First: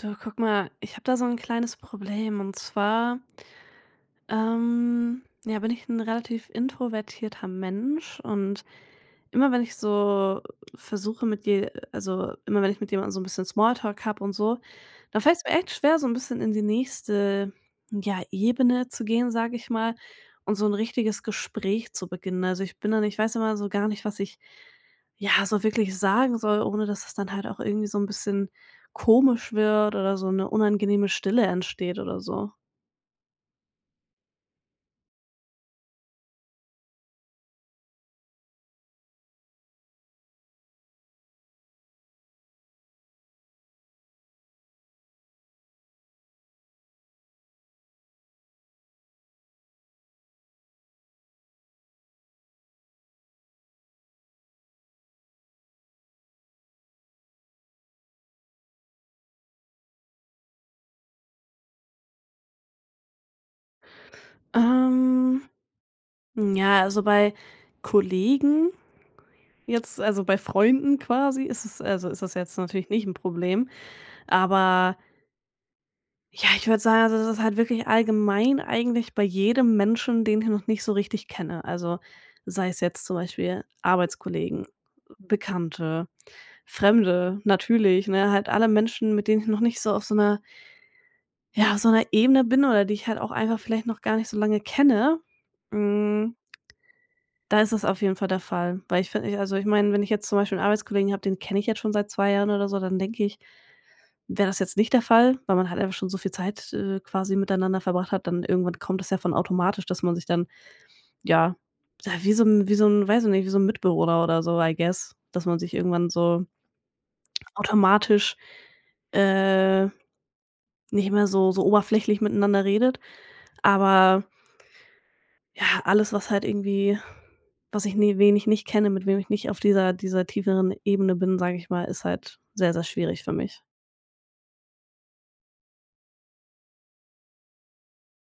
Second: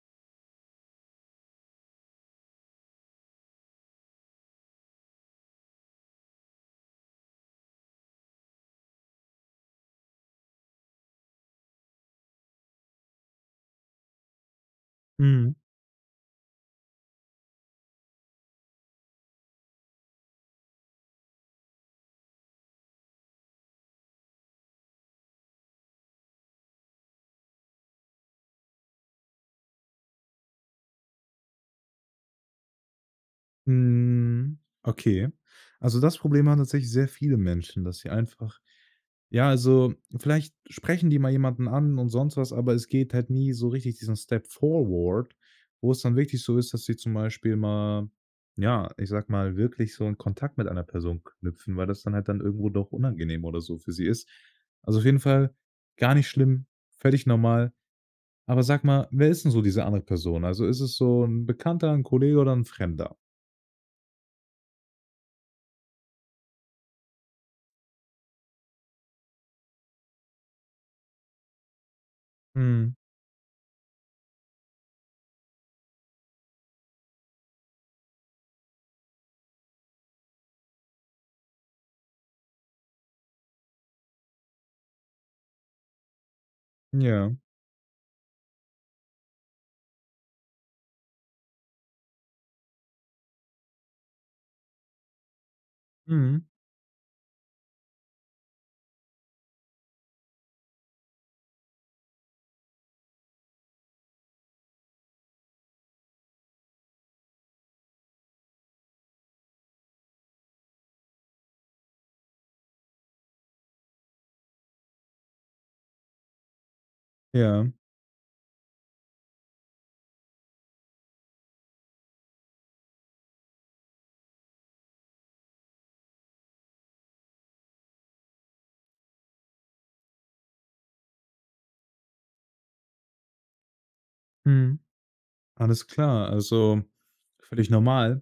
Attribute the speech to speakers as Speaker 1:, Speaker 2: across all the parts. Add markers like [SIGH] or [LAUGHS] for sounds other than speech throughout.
Speaker 1: Du, guck mal, ich habe da so 'n kleines Problem und zwar ähm, ja bin ich 'n relativ introvertierter Mensch und immer wenn ich so versuche mit je äh, also immer wenn ich mit jemandem so 'n bisschen Small Talk hab und so, da fällt's mir
Speaker 2: Mhm.
Speaker 1: echt schwer so 'n bisschen in die nächste, ja, Ebene zu gehen, sage ich mal, und so 'n richtiges Gespräch zu beginnen. Also, ich bin dann ich weiß immer so gar nicht, was ich, ja, so wirklich sagen soll, ohne dass es dann halt auch irgendwie so 'n bisschen komisch wird oder so 'ne unangenehme Stille entsteht oder so.
Speaker 2: Mhm. Okay. Also, das Problem haben tatsächlich sehr viele Menschen, dass sie einfach ja, also, vielleicht sprechen die mal jemanden an und sonst was, aber es geht halt nie so richtig diesen Step forward, wo's dann wirklich so ist, dass sie zum Beispiel mal ja, ich sage mal, wirklich so 'n Kontakt mit einer Person knüpfen, weil das dann halt dann irgendwo doch unangenehm oder so für sie ist. Also, auf jeden Fall gar nicht schlimm, völlig normal. Aber sag mal, wer ist 'n so diese andere Person? Also, ist es so 'n Bekannter, 'n Kollege oder 'n Fremder?
Speaker 1: Ähm. Ja, also bei Kollegen jetzt also bei Freunden quasi ist es also ist es jetzt natürlich
Speaker 2: Mhm.
Speaker 1: nicht 'n Problem. Aber ja, ich würde sagen, also es ist halt wirklich allgemein eigentlich bei jedem Menschen, den ich noch nicht so richtig kenne. Also, sei es jetzt zum Beispiel Arbeitskollegen, Bekannte,
Speaker 2: Ja.
Speaker 1: Fremde, natürlich, ne? Halt alle Menschen, mit denen ich noch nicht so auf so 'ner ja, auf so 'ner Ebene bin oder die ich halt auch einfach vielleicht noch gar nicht so lange kenne, hm.
Speaker 2: Mhm.
Speaker 1: Da ist es auf jeden Fall der Fall. Weil ich fi ich also ich meine, wenn ich jetzt zum Beispiel 'n Arbeitskollegen habe, den kenne ich jetzt schon seit 2 Jahren oder so, dann denke ich, wäre das jetzt nicht der Fall, weil man halt einfach schon so viel Zeit, äh, quasi miteinander verbracht hat. Dann irgendwann kommt das ja von automatisch, dass man sich dann ja ja, wie so 'n wie so 'n, weiß ich nicht wie so 'n Mitbewohner oder so, I guess, dass man sich irgendwann so
Speaker 2: Ja.
Speaker 1: automatisch, äh, nicht mehr so so oberflächlich miteinander redet. Aber ja, alles was halt irgendwie was ich ni wen ich nicht kenne, mit wem ich nicht auf dieser dieser tieferen Ebene bin, sage ich mal, ist halt sehr sehr schwierig für mich.
Speaker 2: Mhm. Alles klar, also völlig normal.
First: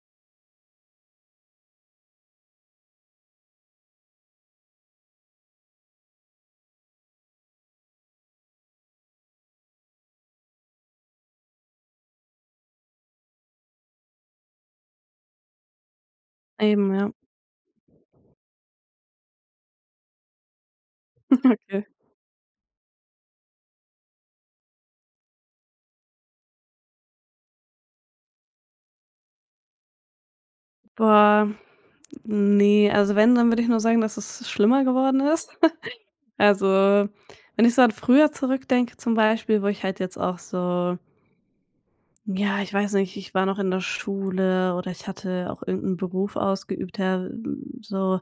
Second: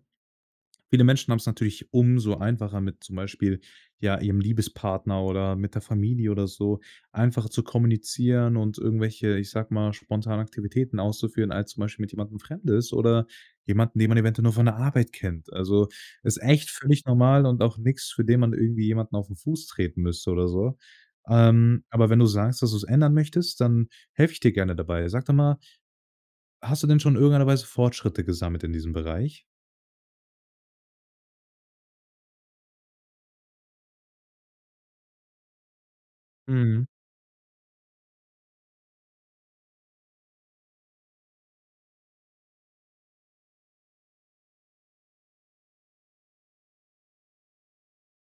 Speaker 2: Viele Menschen haben's natürlich umso einfacher mit zum Beispiel, ja, ihrem Liebespartner oder mit der Familie oder so, einfacher zu kommunizieren und irgendwelche, ich sage mal, spontane Aktivitäten auszuführen, als zum Beispiel mit jemandem Fremdes oder jemanden, den man eventuell nur von der Arbeit kennt. Also ist echt
Speaker 1: Eben,
Speaker 2: völlig
Speaker 1: ja.
Speaker 2: normal und auch nix, für den man irgendwie jemanden auf 'n Fuß treten müsste oder so.
Speaker 1: [GIGGLES]
Speaker 2: Ähm,
Speaker 1: Okay.
Speaker 2: aber wenn du sagst, dass du's ändern möchtest, dann helfe ich dir gerne dabei. Sag doch mal. Hast du denn schon in irgendeiner Weise Fortschritte gesammelt in diesem Bereich?
Speaker 1: Boah, ne, also wenn, dann würde ich nur sagen, dass es schlimmer geworden ist. [GIGGLES] Also,
Speaker 2: Mhm.
Speaker 1: wenn ich so an früher zurückdenke zum Beispiel, wo ich halt jetzt auch so ja, ich weiß nicht, ich war noch in der Schule oder ich hatte auch irgend 'n Beruf ausgeübt, der, hm, so,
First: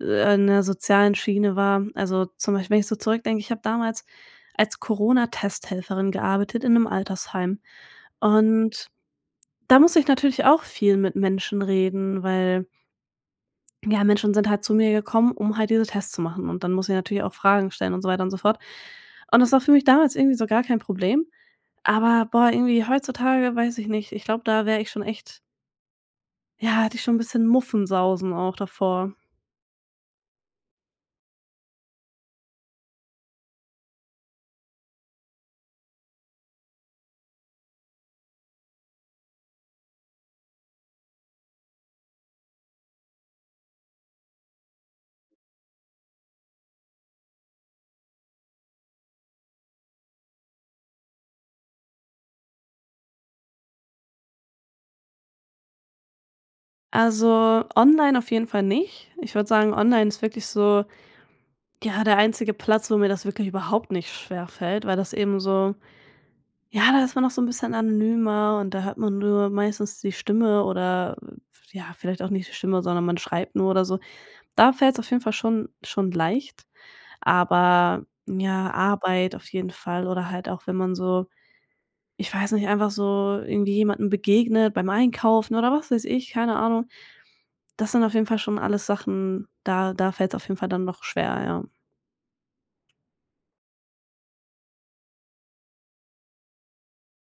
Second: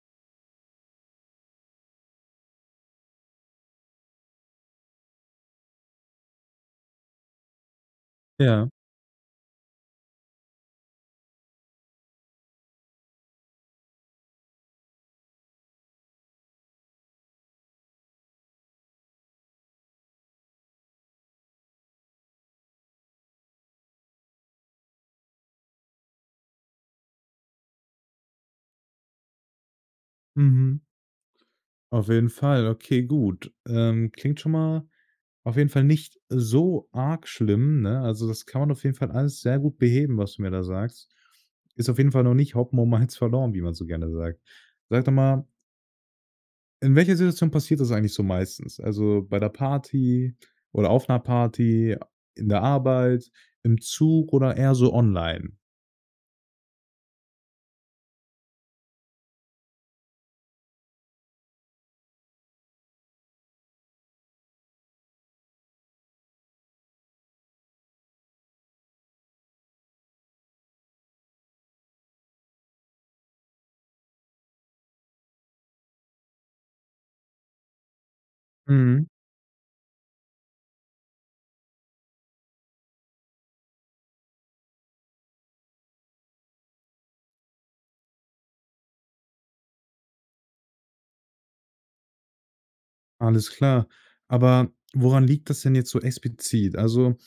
Speaker 1: äh, in der sozialen Schiene war. Also zum Beispiel, wenn ich so zurückdenke, ich habe damals als Corona-Testhelferin gearbeitet in 'nem Altersheim
Speaker 2: Ja.
Speaker 1: und da musste ich natürlich auch viel mit Menschen reden, weil ja, Menschen sind halt zu mir gekommen, um halt diese Tests zu machen. Und dann musste ich natürlich auch Fragen stellen und so weiter und so fort. Und das war für mich damals irgendwie so gar kein Problem. Aber, boah, irgendwie heutzutage, weiß ich nicht, ich glaube, da wäre ich schon echt ja, hätte ich schon 'n bisschen Muffensausen auch davor.
Speaker 2: Mhm. Auf jeden Fall, okay, gut. Ähm, klingt schon mal auf jeden Fall nicht so arg schlimm, ne? Also das kann man auf jeden Fall alles sehr gut beheben, was du mir da sagst. Ist auf jeden Fall noch nicht Hopfen und Malz verloren, wie man so gerne sagt. Sag doch mal in welcher Situation passiert das eigentlich so meistens? Also, bei 'ner Party oder auf 'ner Party, in der Arbeit, im Zug oder eher so online?
Speaker 1: Also online auf jeden Fall nicht. Ich würde sagen, online ist wirklich so, ja, der einzige Platz, wo mir das wirklich überhaupt nicht schwerfällt, weil das eben so ja, da ist man noch so 'n bisschen anonymer und da hört man nur meistens die Stimme oder äh, ja, vielleicht auch nicht die Stimme, sondern man schreibt nur oder so. Da fällt's auf jeden Fall schon schon leicht. Aber ja,
Speaker 2: Mhm.
Speaker 1: Arbeit auf jeden Fall oder halt auch, wenn man so ich weiß nicht, einfach so irgendwie jemandem begegnet beim Einkaufen oder was weiß ich, keine Ahnung. Das sind auf jeden Fall schon alles Sachen, da da fällt's auf jeden Fall dann doch schwer, ja.
Speaker 2: Alles klar. Aber woran liegt das denn jetzt so explizit? Also,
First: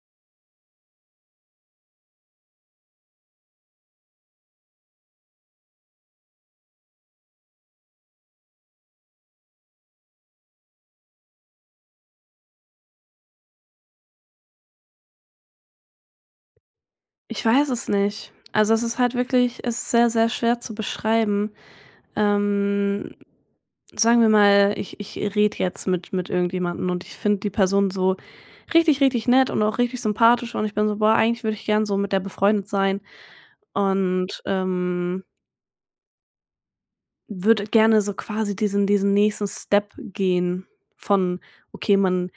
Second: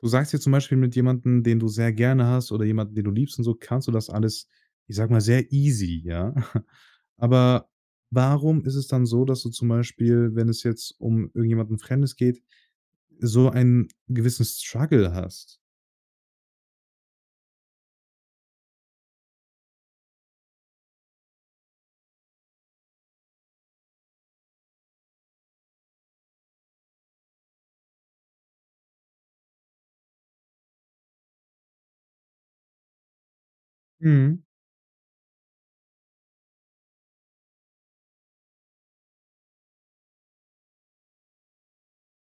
Speaker 2: du sagst ja zum Beispiel mit jemandem, den du sehr gerne hast oder jemanden, den du liebst und so, kannst du das alles, ich sage mal, sehr easy, ja? [CHUCKLES] Aber warum ist es dann so, dass du zum Beispiel, wenn es jetzt um irgendjemanden Fremdes geht, so ein gewissen Struggle hast?
Speaker 1: Ich weiß es nicht. Also, es ist halt wirklich es ist sehr, sehr schwer zu beschreiben, ähm, sagen wir mal, ich ich rede jetzt mit mit irgendjemanden und ich finde die Person so richtig, richtig nett und auch richtig sympathisch und ich bin so: „Boah, eigentlich würde ich gern so mit der befreundet sein.“ Und,
Speaker 2: Mhm.
Speaker 1: ähm würde gerne so quasi diesen diesen nächsten Step gehen von: „Okay, man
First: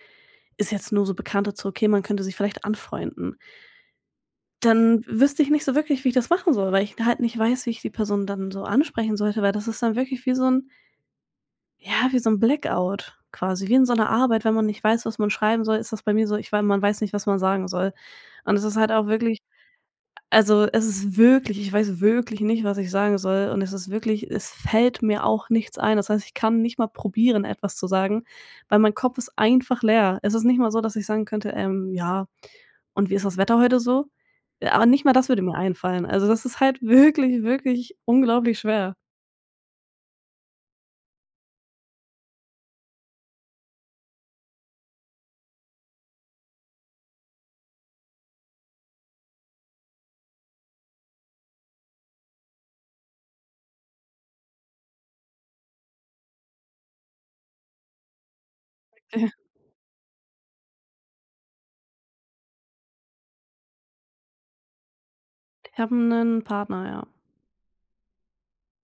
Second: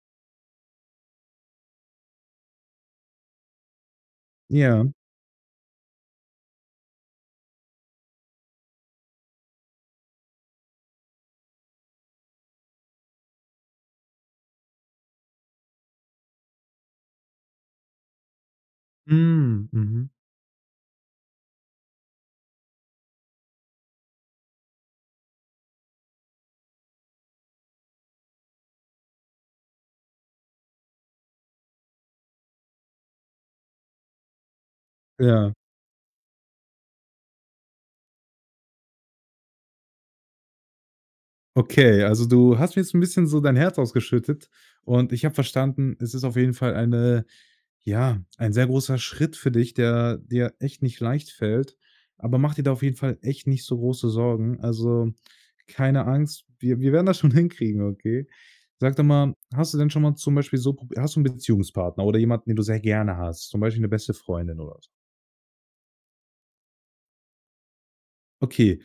Speaker 1: ist jetzt nur so Bekannte," zu: “Okay, man könnte sich vielleicht anfreunden.“
Speaker 2: Ja.
Speaker 1: Dann wüsste ich nicht so wirklich, wie ich das machen soll, weil ich da halt nicht weiß, wie ich die Person dann so ansprechen sollte, weil das ist dann wirklich wie so 'n ja, wie so 'n Blackout quasi, wie in so 'ner Arbeit. Wenn man nicht weiß, was man schreiben soll, ist das bei mir so. Ich wei man weiß nicht, was man sagen soll. Und es ist halt auch wirklich
Speaker 2: Mhm, mhm.
Speaker 1: also, es ist wirklich ich weiß wirklich nicht, was ich sagen soll und es ist wirklich es fällt mir auch nichts ein. Das heißt, ich kann nicht mal probieren, etwas zu sagen, weil mein Kopf ist einfach leer. Es ist nicht mal so, dass ich sagen könnte, ähm: „Ja und wie ist das Wetter heute so?“ Äh ah, nicht mal das würde
Speaker 2: Ja.
Speaker 1: mir einfallen. Also das ist halt wirklich, wirklich unglaublich schwer.
Speaker 2: Okay, also du hast mir jetzt 'n bisschen so dein Herz ausgeschüttet und ich habe verstanden, es ist auf jeden Fall eine ja, ein sehr großer Schritt für dich, der dir echt nicht leicht fällt. Aber mach dir da auf jeden Fall echt nicht so große Sorgen. Also, keine Angst, wir wir werden das schon hinkriegen, okay? Sag doch mal,
Speaker 1: [GIGGLES]
Speaker 2: hast du denn schon mal zum Beispiel so pro hast du 'n Beziehungspartner oder jemanden, den du sehr gerne hast, zum Beispiel 'ne beste Freundin oder so?
Speaker 1: Ich habe 'nen Partner, ja.
Speaker 2: Okay,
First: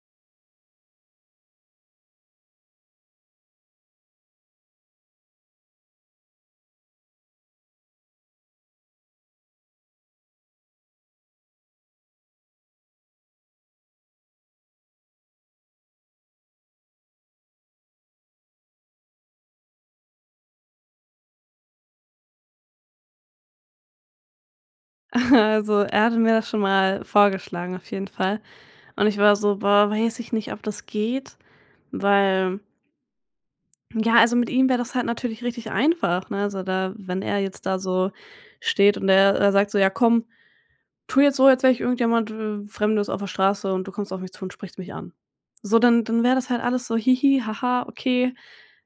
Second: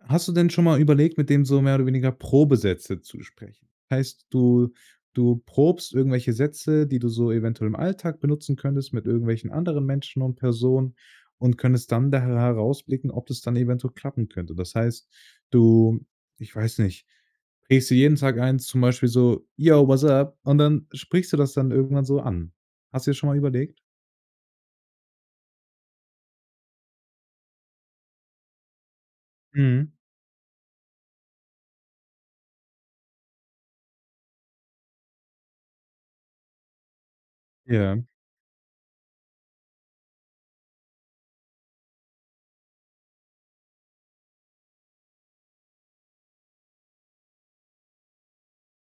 Speaker 2: hast du denn schon mal überlegt, mit dem so mehr oder weniger Probesätze zu sprechen? Heißt, du du probst irgendwelche Sätze, die du so eventuell im Alltag benutzen könntest mit irgendwelchen anderen Menschen und Personen und könntest dann daher herausblicken, ob das dann eventuell klappen könnte. Das heißt, du ich weiß nicht, prägst dir jeden Tag ein zum Beispiel so „Yo, what's up?" und dann sprichst du das dann irgendwann so an. Hast du dir schon mal überlegt?
Speaker 1: [CHUCKLES] Also er hatte mir das schon mal vorgeschlagen auf jeden Fall. Und ich war so boah,
Speaker 2: Mhm.
Speaker 1: weiß ich nicht, ob das geht, weil Ja, also mit ihm wäre das halt natürlich richtig einfach, ne? Also da wenn er jetzt da
Speaker 2: Ja.
Speaker 1: so steht und er er sagt: „So, ja komm, tu jetzt so, als jetzt wäre ich irgendjemand w Fremdes auf der Straße und du kommst auf mich zu und sprichst mich an.“ So, dann dann wäre das halt alles so: „Hihi, ha ha, okay,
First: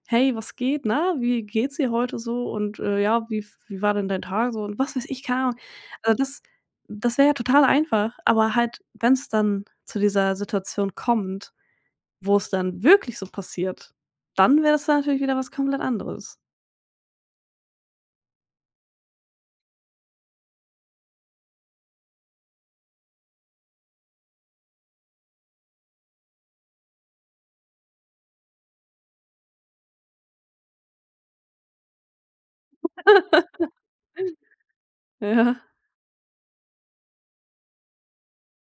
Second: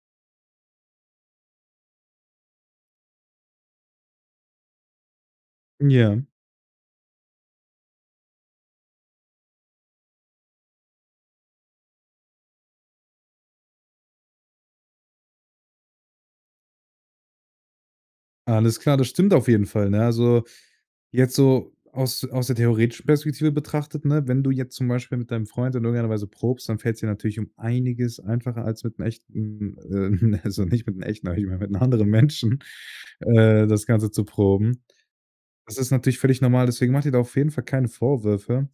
Speaker 1: hey, was geht, ne? Wie geht's dir heute so? Und, äh, ja, wie f wie war denn dein Tag so“ und was weiß ich, keine Ahnung? Also
Speaker 2: Ja.
Speaker 1: das das wäre ja total einfach, aber halt, wenn's dann zu dieser Situation kommt, wo's dann wirklich so passiert, dann wäre es natürlich wieder was komplett anderes.
Speaker 2: Alles klar, das stimmt auf jeden Fall, ne? Also, jetzt so aus aus der theoretischen Perspektive betrachtet, ne, wenn du jetzt zum Beispiel mit deinem Freund in irgendeiner Weise probst, dann fällt's dir natürlich um einiges einfacher als mit 'nem echten ähm, ne, also nicht mit 'nem echten aber ich meine, mit 'nem anderen Menschen, äh, das Ganze zu
Speaker 1: [LAUGHS]
Speaker 2: proben.
Speaker 1: Ja.
Speaker 2: Das ist natürlich völlig normal, deswegen mache dir da auf jeden Fall keine Vorwürfe.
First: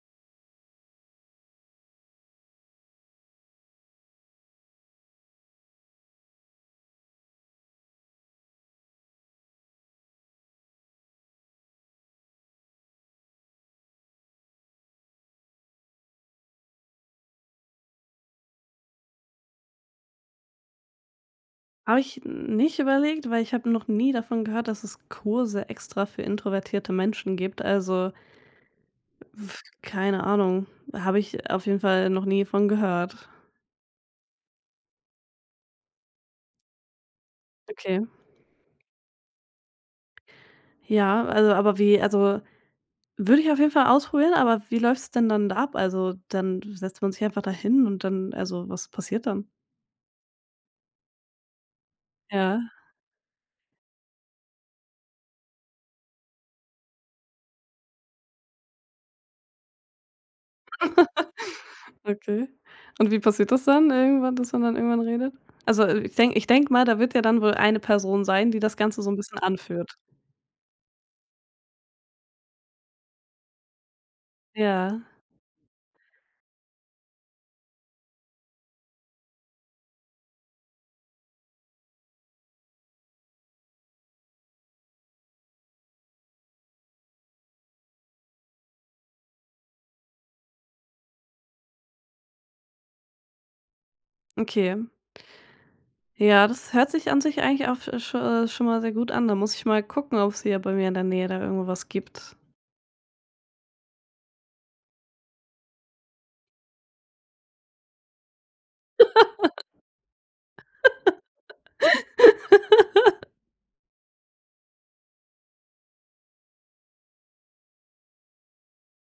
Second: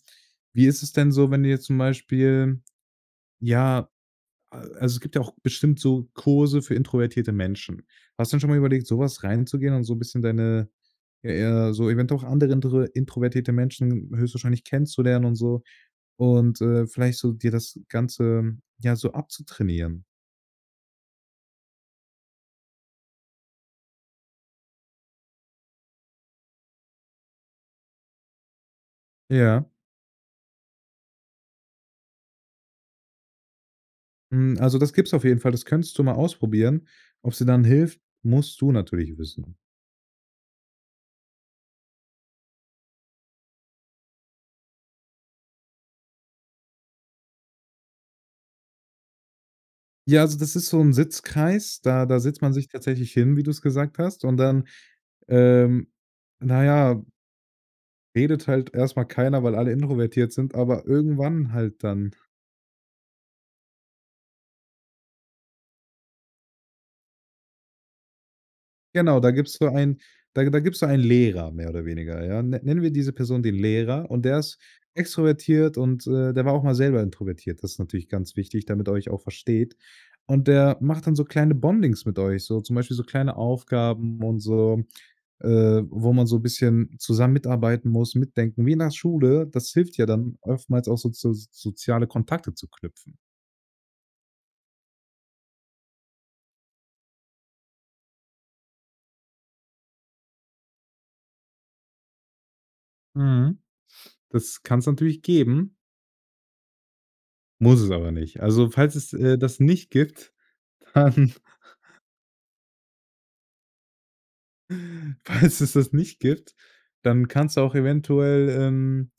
Speaker 2: Wie ist es denn so, wenn du jetzt zum Beispiel, ja a also es gibt ja auch bestimmt so Kurse für introvertierte Menschen. Hast du denn schon mal überlegt, so was reinzugehen und so 'n bisschen deine ja, eher so eventuell auch andere intr introvertierte Menschen höchstwahrscheinlich kennenzulernen und so? Und, äh, vielleicht so dir das Ganze, ja, so abzutrainieren?
Speaker 1: Habe ich nicht überlegt, weil ich habe noch nie davon gehört, dass es Kurse extra für introvertierte Menschen gibt. Also w
Speaker 2: Ja.
Speaker 1: keine Ahnung, habe ich auf jeden Fall noch nie von gehört.
Speaker 2: Hm, also das gibt's auf jeden Fall, das könntest du mal ausprobieren. Ob's dir dann hilft,
Speaker 1: Okay.
Speaker 2: musst du natürlich wissen.
Speaker 1: Ja, also, aber wie also, würde ich auf jeden Fall ausprobieren. Aber wie läuft's denn dann da ab? Also dann setzt man sich einfach da hin und dann also, was passiert dann?
Speaker 2: Ja, also das ist so 'n Sitzkreis, da da setzt man
Speaker 1: Ja.
Speaker 2: sich tatsächlich hin, wie du's gesagt hast. Und dann, ähm, na ja redet halt erst mal keiner, weil alle introvertiert sind, aber irgendwann halt
Speaker 1: [LAUGHS]
Speaker 2: dann.
Speaker 1: Okay. Und wie passiert das dann irgendwann, dass man dann irgendwann redet? Also, äh, ich denke ich denke mal, da wird ja dann wohl eine Person sein, die das Ganze so 'n
Speaker 2: Genau, da
Speaker 1: bisschen
Speaker 2: gibt's so
Speaker 1: anführt.
Speaker 2: einen da da gibt's da einen Lehrer mehr oder weniger, ja. Nenn nennen wir diese Person den Lehrer, und der ist
Speaker 1: Ja.
Speaker 2: extrovertiert und, äh, der war auch mal selber introvertiert. Das ist natürlich ganz wichtig, damit er euch auch versteht. Und der macht dann so kleine Bondings mit euch so zum Beispiel so kleine Aufgaben und so, äh, wo man so bisschen zusammen mitarbeiten muss, mitdenken wie in der Schule. Das hilft ja dann oftmals auch so zu soziale Kontakte zu knüpfen.
Speaker 1: Okay. Ja, das hört sich an sich eigentlich auch sch schon mal sehr gut an. Da muss ich mal gucken, ob's hier bei mir in der Nähe da irgendwo was gibt.
Speaker 2: Mhm, das kann's natürlich geben. Muss es aber nicht. Also falls es, äh, das nicht gibt, dann
Speaker 1: [LAUGHS]
Speaker 2: Falls es das nicht gibt, dann kannst du auch eventuell, ähm,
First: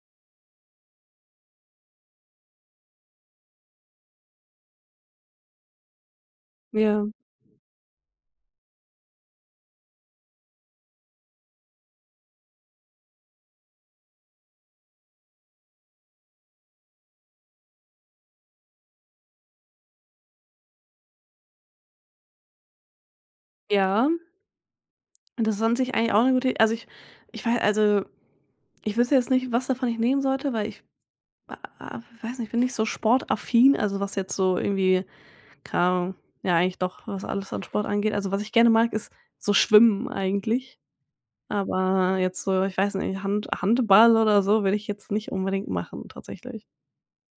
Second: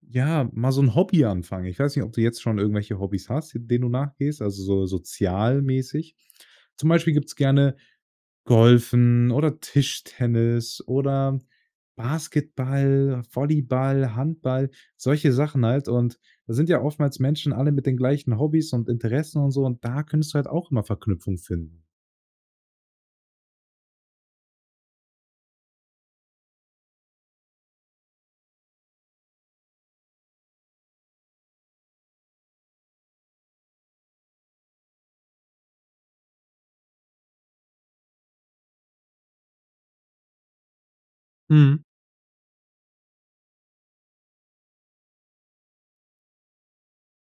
Speaker 2: ja, mal so 'n Hobby anfangen. Ich weiß nicht, ob du jetzt schon irgendwelche Hobbys hast, denen du nachgehst, also so sozialmäßig. Zum Beispiel
Speaker 1: Ja.
Speaker 2: gibt's gerne Golfen oder Tischtennis oder Basketball, Volleyball, Handball, solche Sachen halt. Und da sind ja oftmals Menschen alle mit den gleichen Hobbys und Interessen und so, und da könntest du halt auch immer Verknüpfung finden.
Speaker 1: Ja. Das ist an sich auch 'ne gute Id also, ich ich wei also ich wüsste jetzt nicht, was davon ich nehmen sollte, weil ich w w weiß nicht ich bin nicht so sportaffin also was jetzt so irgendwie keine Ahnung ja eigentlich doch, was alles an Sport angeht. Also was ich gerne mag, ist so Schwimmen eigentlich.
Speaker 2: Mhm.
Speaker 1: Aber jetzt so, ich weiß nicht, Hand Handball oder so, würde ich jetzt nicht unbedingt machen tatsächlich.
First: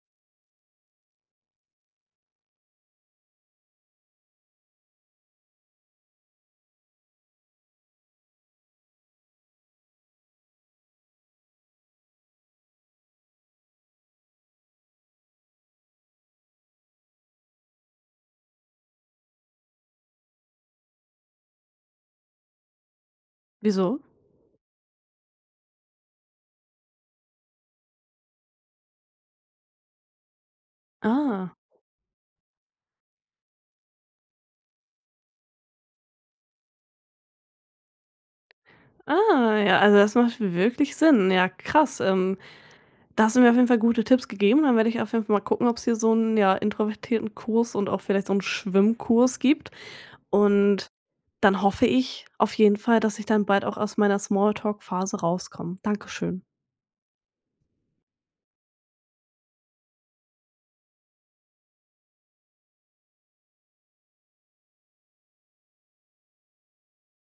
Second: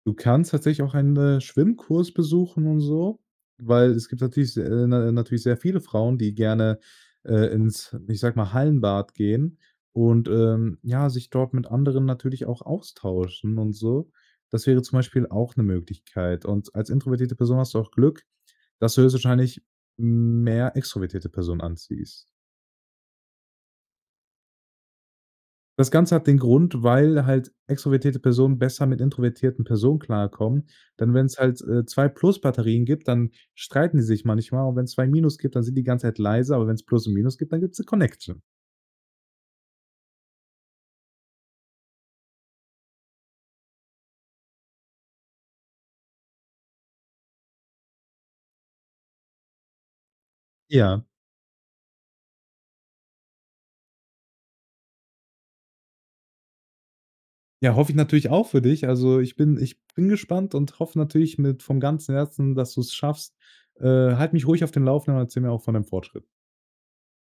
Speaker 2: Du kannst tatsächlich auch einen, äh, Schwimmkurs besuchen und so, weil es gibt natürlich se na natürlich sehr viele Frauen, die gerne, äh, ins, ich sage mal, Hallenbad gehen und, ähm, ja, sich dort mit anderen natürlich auch austauschen und so. Das wäre zum Beispiel auch 'ne Möglichkeit. Und als introvertierte Person hast du auch Glück, dass du höchstwahrscheinlich mehr extrovertierte Personen anziehst.
Speaker 1: Wieso?
Speaker 2: Das Ganze hat den Grund, weil halt extrovertierte Personen besser mit introvertierten Personen klarkommen, denn wenn's
Speaker 1: Ah.
Speaker 2: halt, äh, 2 Plus-Batterien gibt, dann streiten die sich manchmal und wenn's 2 Minus gibt, dann sind die ganze Zeit leise, aber wenn's Plus und Minus gibt, dann gibt's 'ne Connection.
Speaker 1: Ah, ja, also das macht w wirklich Sinn, ja krass, ähm, da hast du mir auf jeden Fall gute Tipps gegeben. Dann werde ich auf jeden Fall mal gucken, ob's hier so 'nen, ja, introvertierten Kurs und auch vielleicht so 'n Schwimmkurs gibt. Und
Speaker 2: Ja.
Speaker 1: dann hoffe ich auf jeden Fall, dass ich dann bald auch aus meiner Smalltalk-Phase rauskomme. Danke schön.
Speaker 2: Ja, hoffe ich natürlich auch für dich. Also, ich bin ich bin gespannt und hoffe natürlich mit vom ganzen Herzen, dass du's schaffst. Äh, halt mich ruhig auf dem Laufenden und erzähle mir auch von deinem Fortschritt.